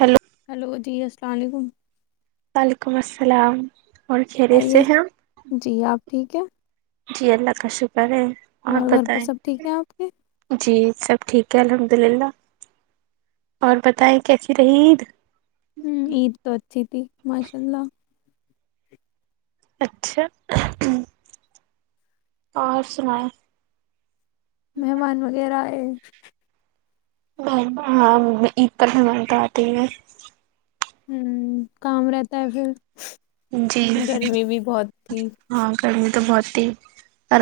hello hello جی السلام علیکم وعلیکم السلام اور کھیرے سے خیریت ہیں جی آپ ٹھیک ہے جی اللہ کا شکرہ ے اور گھر پر بتائے سب ٹھیک ہے آپ کے جی سب ٹھیک ہے الحمد للہ اور بتائیں کیسی رہیید ہوں عید تو اچھی تھی ماشاء اللہ اچھا اور سناؤ مہمان وغیرہ آئے م ہاں عید پر مہمان تو آتے ہیں ہ کام رہتا ہے پھر جی گرمی بھی بہت تھی ہاں گرمی تو بہت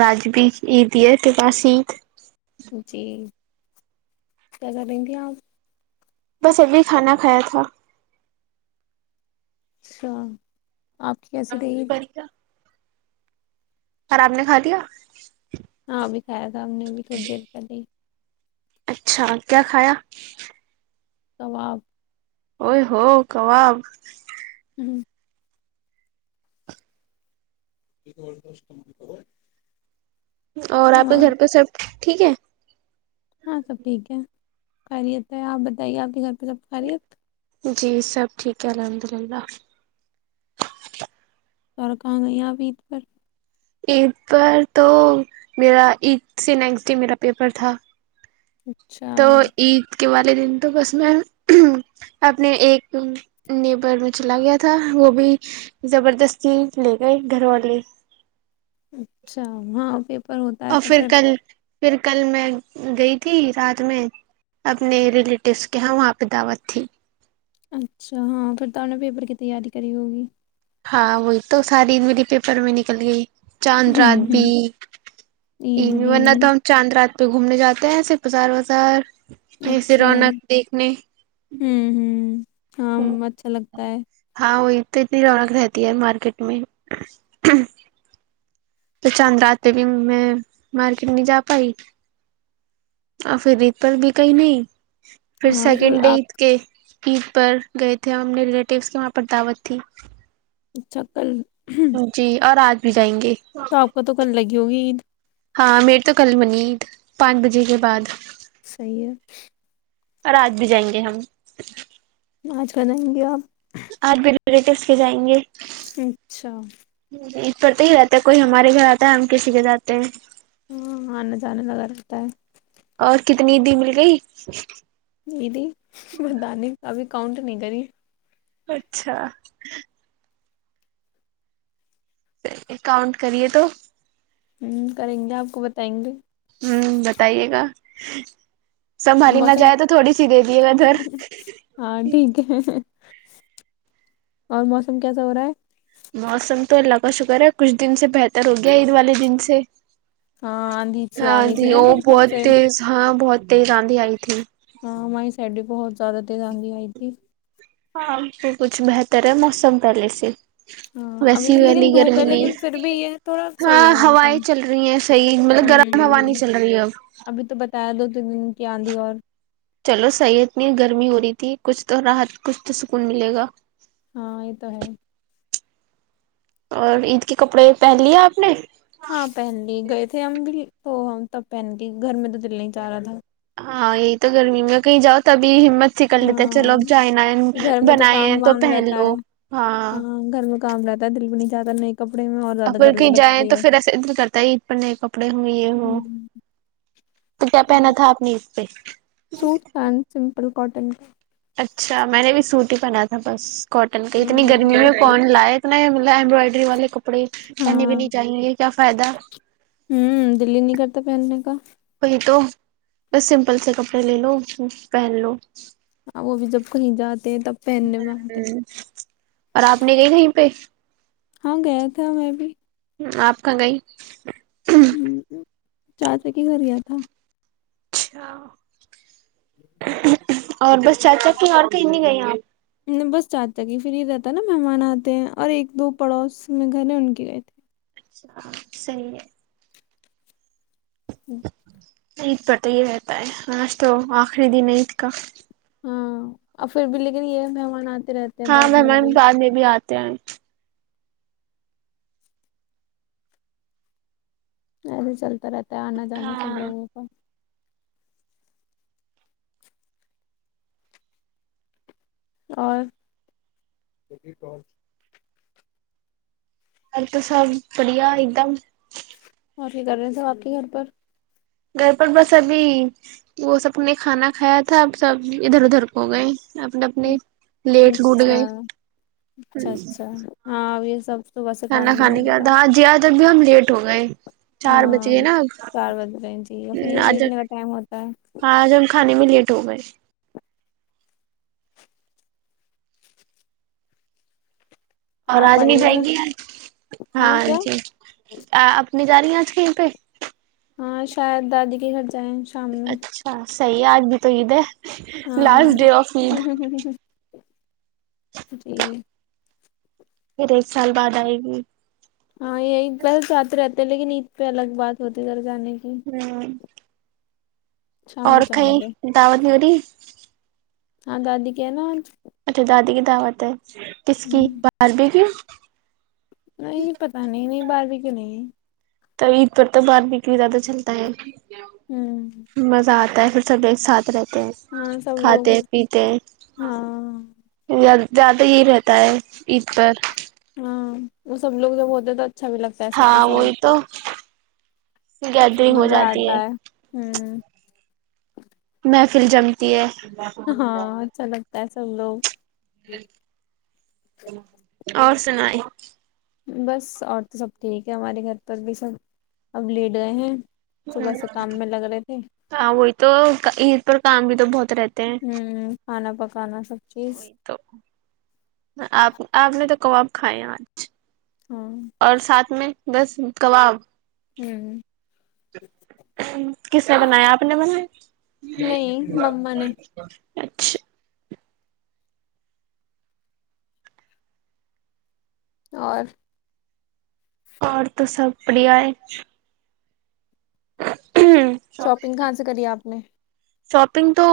رجب عید یہ کے بسید جی کیا کریں گے آپ بس ابھی کھانا کھایا تھا سو آپ کی کیسی رہ عید اورر آاب نے کھا دیا ہاں بھی کایا تھا ہم نے بھی تھوڑی دیر پہلے ہی اچھا کیا کھایا واب ائی ہو کباب ہ ج بولتاس تمار خبر اور آپ کے گھر پہ سب ٹھیک ہے ہاں سب ٹھیک ہے خریت ہے آپ بتائیے آپ کے گھر پہ سب خریت جی سب ٹھیک ہے الحمد للہ سڑ کہاں گئ ہیں اپ عید پر عید پر تو میرا ایید سے نیکسٹ ڈے میرا پیپر تھا اچھا تو عید کے والے دن تو بس میں اپنے ایک نیبر میں چلا گیا تھا وہ بھی زبردستی لے گئے گھر والے اچھا ہاں پ پر ہوتا ہے اور تو پھر کل پھر کل میں گئی تھی رات میں اپنے ریلیٹیوس کے یہاں وہاں پہ دعوت تھی اچھا ہاں پھر تو ان نے پیپر کی تیاری کری ہوگی ہاں وہی تو ساری میرے پیپر میں نکل گئی چاند رات ہوں ہوں بھی عید بھی ورنہ تو ہم چاند رات پ گھومنے جاتے ہیںسےف بزار وازار ایسے اچھا ہوں رونق دیکھنے ہوں ہاں اچھا لگتا ت [inaudible] ہ وہی تو اتنی رونق رہتی ہے مارکیٹ میں تو چاند راتتے بھی میں مارکیٹ نہیں جا پائی اور پھر عید پر بھی کہئی نہیں پھر ہاں سیکنڈ ڈے آپ اید کے عید پر گئے تھے اور ہمنے ریلیٹیوس کے وہاں پر دعوت تھی اچھا کل جی اور آج بھی جائیں گے تو آپ کا تو ک لگی ہوگی عید ہاں میرے تو کل منیید پانچ بجے کے بعد صحیح اور آج بھی جائیں گے ہم آچ کر جائیں گے آپ آ بی پیٹس کے جائیں گے اچھا اس پر تو ہی رہتا ہے کوئی ہمارے گھر آتا ہے ہم کسی کے جاتے ہیں ہاں آنے جانے لگا رہتا ہے اور کتنی دی مل گئی جیدی م دانی کابھی کاؤنٹ نہیں کری اچھا کاؤنٹ کرے تو ہوں کریں گے آپ کو بتائیں گے ہوں بتائیے گا [inaudible] سنبھالاری نہ موسم جائے تو تھوڑی سی دے دیے گا ادھر ہاں ٹھیک ہے اور موسم کیسا ہو رہا ہے موسم تو اللہ کا شکر ہے کچھ دن سے بہتر ہو گیا عید والے دن سے ہاں آندھی سی آ ہاں گئی تھی جی نا وہ تو تب بہت سے تز ہاں بہت ت آاندھی آئی تھی ہاں مائی سائڈ بہت زد رانی آئی تھی ہاں س کچھ بہتر ہے موسم پہلے سے ہاں ابھی ویسی بھی والی لیکن دھوپ گرمی ہے نہیں لیکن پھر بھی یہ تھوڑا صحیح ہے ہاں موسم ہوائیں چل رہی ہیں صحیح مطلب گرم ہوا نہیں ہ چل رہی ہے اب ابھی تو بتایا دو تین دن کی آندھی اور چلو صحیح اتنی گرمی ہو رہی تھی کچھ تو راحت کچھ تو سکون ملے گا ہاں یہ تو ہے اور عید کے کپڑے پہن لیے آپ نے ہاں پہن لی گئے تھے ہم بھی تو ہم تب پہن گ گھر میں تو دل نہیں چاہ رہا تھا ہاں یہی تو گرمی میں کہیں جاؤ تبھی ہمت اچھی کر لیتے چلو اب ہاں جائ ن گھر میں بنائے ہیں کام تو وام پہن رہتا ہے لو ہاں گھر میں کام رہتا ہے دل بھی نہیں جاتا ن اور پھر کہیں جائیں تو پھر ایسے ادھر کرتا ہے عید پر نئے کپڑے ہوں یہ ہوں تو کیا پہنا تھا آپ نےید جی سوٹ پین سمپل کاٹن اچھا میں نے بھی سوٹی پہنا تھا بس کاٹن کا اتنی گرمی ہاں میں فون لائے ایمبرائڈری والے کو کپڑے نے ہاں بھینی چاہییںے کیا فائدہ ہوں دلی نہیں کرتا پہننے کا وہی تو بس سمپل سے کپڑے لے لو پہن لو ا وہ بھی جب کہیں جات ہ اور آپ نے گئی کہیں پہ ہاں گیا تھا میں بھی آپ کہاں گئی ہ چار چکی گھر ار کھ اچھا [inaudible] اور بس چارچک کی اورار کہیں نہیں گئی ہیں بس چانج تک ہی پھر ہی رہتا نا مہمان آتے ہیں اور ایک دو پڑوس میں گھر ان کے گئے تھے اچھا صحیح ہے ہوں عید پر تو یہ رہتا ہے آج تو آخری دن عید کا ہاں اور پھر بھی لیکن یہ مہمان آتے رہتے ہیں ہاں بعد میں میم بھی بعد میں بھی آتی تے ہے نہیں نہیں چلتا رہتا آنا جانا سب ہاں لوگوں کا اور سل تو سب بڑھیا ایک دم اور یہ کر رہے ہیں س آپ کے گھر پر گھر پر بس ابھی وہ سب نے کھانا کھایا تھا اب سب ادھر ادھر ہو گئے اپنے اپنے لیٹ لوٹ اچھا گئے اچھا اچھا ہاں سب صبح سے کھانا کام میں کھانے کا لگے گا تھا جی اج جب بھی ہم لیٹ ہو گئے چار بج ہاں گئے نا اب چار بجے رہیں ج ہے پھر یہ آج لیٹنے کا ٹائم ہوتا ہے آج ہم کھانے میں لیٹ ہو گے اور آپ آجمی آئیے جائیں گا گے آج ہاں جی آ ج رہی ہیں اج کہیں پہ ہاں ہاں شاید دادی کے گھر جائیں شام میں اچھا صحیح ہے اج بھی تو عید ہے ہاں لاسٹ ڈے آف عید ہم ہم ہم جی پھر ایک سال بعد ائے گی ہاں یہی انسان ساتھ رہتا ہے لیکن عید پہ الگ بات ہوتیر جانے کے ہ اور کہیں دعوت ملی [inaudible] ہاں دادی کے یہاں ہے نا اچھا دادی کی دعوت ہے کس کی ہوں، باربی کیو نہیں پتا نہیں نہیں باربی کیو نہیں ہے تو عید پر تو باربیکیو بھی زیادہ چلتا ہے ہوں مزہ آتا ہے پھر سب ایک سات رہ ہاں سب لوگ کھاتے ہیں پیتے ہیں ہاں لڑتے زیادہ یہ رہتا ہے عید پر ہاں وہ سب لوگ جب ہوتے تو اچھا بھی لگتا ہے سب ہاں کے وہی ساتھ تو گیدرنگ ہو مزہ جاتی آتا ہے ہے محفل جمتی ہے ہاں چلو ا سب لوگ [inaudible] اور سنائی بس اور تو سب ٹھیک ہے ہمارے گھر پر بھی سب اب لیٹ گئے ہیں ہ صبح سے کام میں لگ رہے تھے ہاں وہی تو پر کام بھی تو بہت رہتا ہوں کھانا پکانا سب چیز وہئی تو آپ آپ نے تو کباب کھائےآج ہاں اور ساتھ میں بس کباب ہوں [inaudible] کس نے بنایا آپ نے نہیں مما نے م اور اور تو سب پریا ہے شاپنگ کہاں سے کری آپ نے شاپنگ تو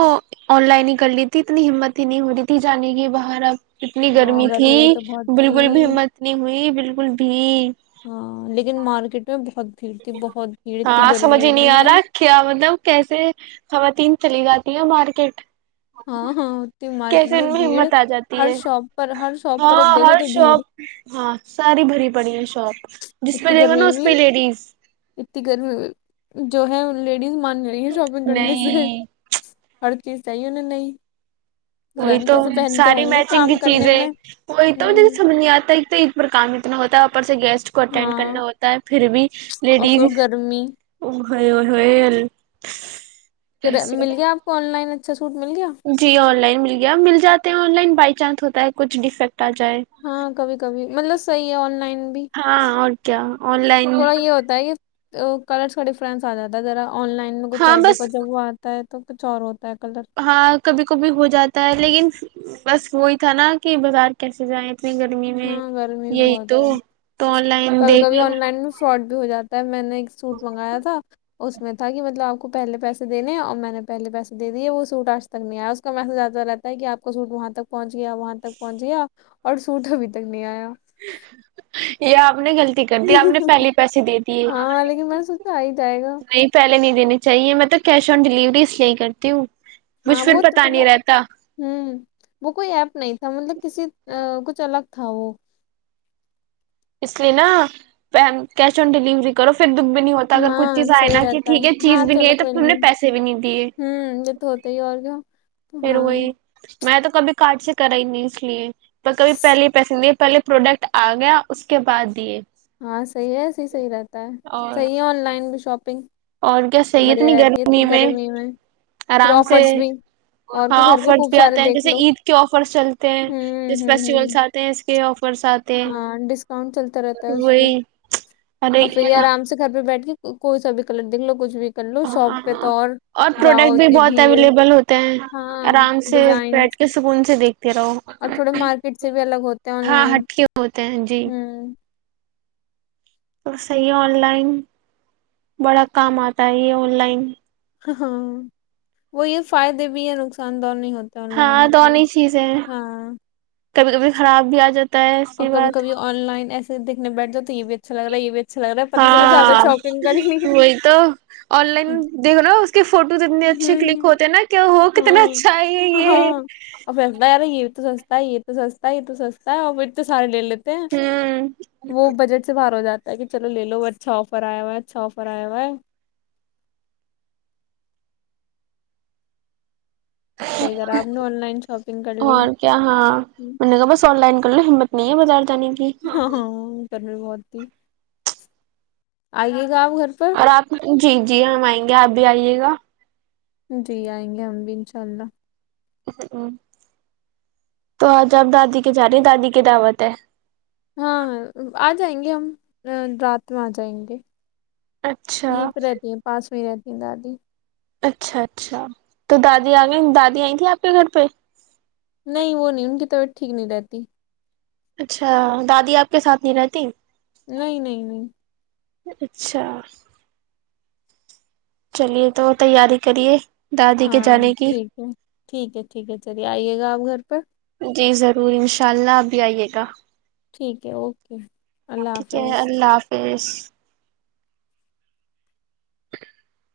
آن لائن ہی کر لی تھی اتنی ہمت ہی نہیں ہو رہی تھی جانے کی باہر اب اتنی ہاں گرمی گھر تھی میں بھی تو بہت تھی بالکل بھی ہمت نہیں ہوئی بالکل بھی ہاں لیکن مارکیٹ میں بہت بھیڑ تھی بہت بھیڑ تھی ہاں سمجھ گرمی ہی نہیں بھی آ رہا کیا مطلب کیسے خواتین چلی جاتی ہیں مارکیٹ ہاں ہاں مارکیٹ کیسے ان میں بھیڑ ہمت آ جاتی ہر ہے شاپ پر ہر شاپ پر ہاں دیکھو ہر تو بھیڑ شاپ ہاں ساری بھری پڑی ہے شاپ جس پہ اتنی دیکھو گرمی نا اس پہ بھی لیڈیز اتنی گرمی جو ہے مان رہی ہیں شاپنگ کرنے سے نہیں ہ چیز چاہیے انہوں نہیں پتا وہی نہیں تو کیسے پہنتے ساری ہوں گے میچنگ کی کام کرنے چیزیں میں وہی توے ہوں سمجھ نہیں آتا تو عید پر کام اتنا ہوتا ہے اوپر گیسٹ کو اٹینڈ ہاں کرنا ہوتا ہے پھر بھی اور لیڈیز پھر گرمی ہو ہول پھر مل گیا آپ کو آن لائن سوٹ مل گیا جی آن لائن مل اب مل جاتے ہیں آن لائن بائی چانس ہوتا ہے کھ ڈیفیکٹ آ جائے ہاں کبھی کبھی مطلب صحیح ہے آن لائن بھی ہاں اور کیا آن لائن تھوڑا یہ ہوتا ہے کہ تو کلرس کا ڈفرنس آ جاتا ہے ذرا آن لائن میں کچھ ہاں اور دیکھ بس جب وہ آتا ہے تو ک چار ہاں کبھی کبھی ہو جاتا ہے لیکن بس وہی تھا نا کہ بازار کیسے جائیں اتنی گرمی میں ہاں گرمی یہی بہت تو ہے تو آن لائن کبھی دیکھ کبھی لو آن لائن میں فراڈ ہو جاتا ہے میں نے ایک سوٹ منگایا تھا اس میں تھا کہ مطلب آپ کو پہلے پیسے دینے اور میں نے پہلے پیسے د دیے وہ سوٹ آج تک نہیں آیا اس کا میسا رہتا ہے کہ آپ کا سوٹ وہاں تک پہنچ گیا وہاں تک پہنچ گیا اور سھٹ ابھی تک نہیں آیا [inaudible] یہ آپ نے کھیل کرتی آپ نے پہلے پیسے دے دیے ہاں لیکن میں نے سوچا آ ہی جائے گا نہیں پہلے نہیں دینی چاہیے میںطلب کیش آن ڈلیوری اس لیے ہی کرتی ہوں ہاں مجھ وہ پھر پتا نہیں رہتا ہ وہ کوئی ایپ نہیں تھا مطلب کسی کچھ الگ کاؤ اس لیے نا کیش آن ڈیلیوری کرو پھر دکھ بھی نہیں ہوتا اگر کچھ ہاں چیز آئے صحیح نا کہ رہتا ٹھیک ہے چیز ہاں بھی نہیں چلو آئی تو کوئی تم نے پیسے بھی نہیں دیے ہوں یہ تو ہوتا ہی ہے اور کیا پھر ہاں وہی میں تو کبھی کارٹ سے کرا ہی نہیں اس لیے پر کبھی پہلے پیسے دیے پہلے پروڈکٹ آ گیا اس کے بعد دیے ہاں صحیح ہے ایسی صحی رہتا ہے اور صحیح ہے آن لائن شاپنگ اور کیا صحیح بڑھیا اتنی رہتی ہے اتنی گرمی میں پھر آرام سے آفرس بھی اور ہاں کے گھر پہ آفرس خوب بھی سارے آتے ہیں دیکھ جیسے لو عید کے آفرس چلتے ہیں ہوں جیس ہوں ہوں فیسٹیولس آتے ہیں اس کے آفر ہاں ڈسکاؤنٹ چلتا رہتا ہے اس پہ وہی ارے اور پھر یہ ہاں آرام سے گھر پہ بیٹھ کے کوئی سا بھی کلر دیکھ لو کچھ بھی کر لو شاپ پہ ہاںاں تو اور جاؤ پروڈکٹ بھی اتنی بہت بھیڑ اویلیبل ہوتے ہیں ہاں آرام سے ڈیزائن بیٹھ کے سکون سے دیکھتے رہو اور تھوڑے مارکیٹ سے بھی الگ ہوتے ہیں آن ہاں لائن ہٹ ہوتے ہیں جی ہوں تو صحیح ہے آن لائن بڑا کام آتا ہے یہ آن لائن ہاں وہی فائدے بھی ہے نقصان دہ نہیں ہو لن ہاں آف دونوں چیزیں ہیں ہاں کبھی کبھی خراب بھی آ جاتی تی سی اور کبھی بات کبھی آن لائن ایسے دیکھنے بیٹھجاو تو یہ بھی اچھا لگ رہا یہ بھی اچھا لگ رہا ہے پتہ چلا زیادہ ہاں شاپنگ کر لی وہی تو آن لائن دیکھ لو اس کے فوٹوز اتنے اچھے کلک ہوں ہوتے ہے نہ کہ ہو کتنا ہاں اچھا ہے یہ ہاں اور پھر لگتا ہے یار یہ تو سستا ہے یہ تو سستا ہے یہ تو سستا ہے اور پھر تو سارے لے لیتے ہیں ہوں وہ بجٹ سے باہر ہو جاتے کہ چلو لے لو اچھا آفر آیا ہوا ہے اچھا آفر آیا ہوا ہے صحیح کرا آپ نے آن لائن شاپنگ کر لی اور کیا ہاں میں نے کہا بس آن لائن کر لو ہمت نہیںی بز ت نہیں بھی ہاں ہاں گرمی بہت تھی آئیے گا آپ گھر پر اور آپ جی جی ہم آئیں گے آپ بھی آئیے گا جی آئیں گے ہم بھی انشا انشاء اللہ تو آج آپ دادی کے جا رہی ہیں دادی کی دعوت ہے ہاں ہاں آ جائیں گے ہم رات میں آ جائیں گے اچھا یہیں پہ رہتی ہیں پاس میں رہتی دادی اچھا اچھا تو دادی آ گئی دادی آئی تھی آپ کے گھر پہ نہیں وہ نہیں ان کی طبیعت ٹھیک نہیں رہتی اچھا دادی آپ کے ساتھ نہیں رہتی نہیں نہیں نہیں اچھا چلیے تو تیاری کریے دادی کے ہاں جانے کی ٹھیک ہے ٹھیک ہے ٹھیک ہے چلیے آئیے گا آپ گھر پہ تو انشاء اللہ اپ بھی آئیے گا ٹھیک ہے اوکے اللہ ٹھیک ہے حافظ اللہ [inaudible] [inaudible]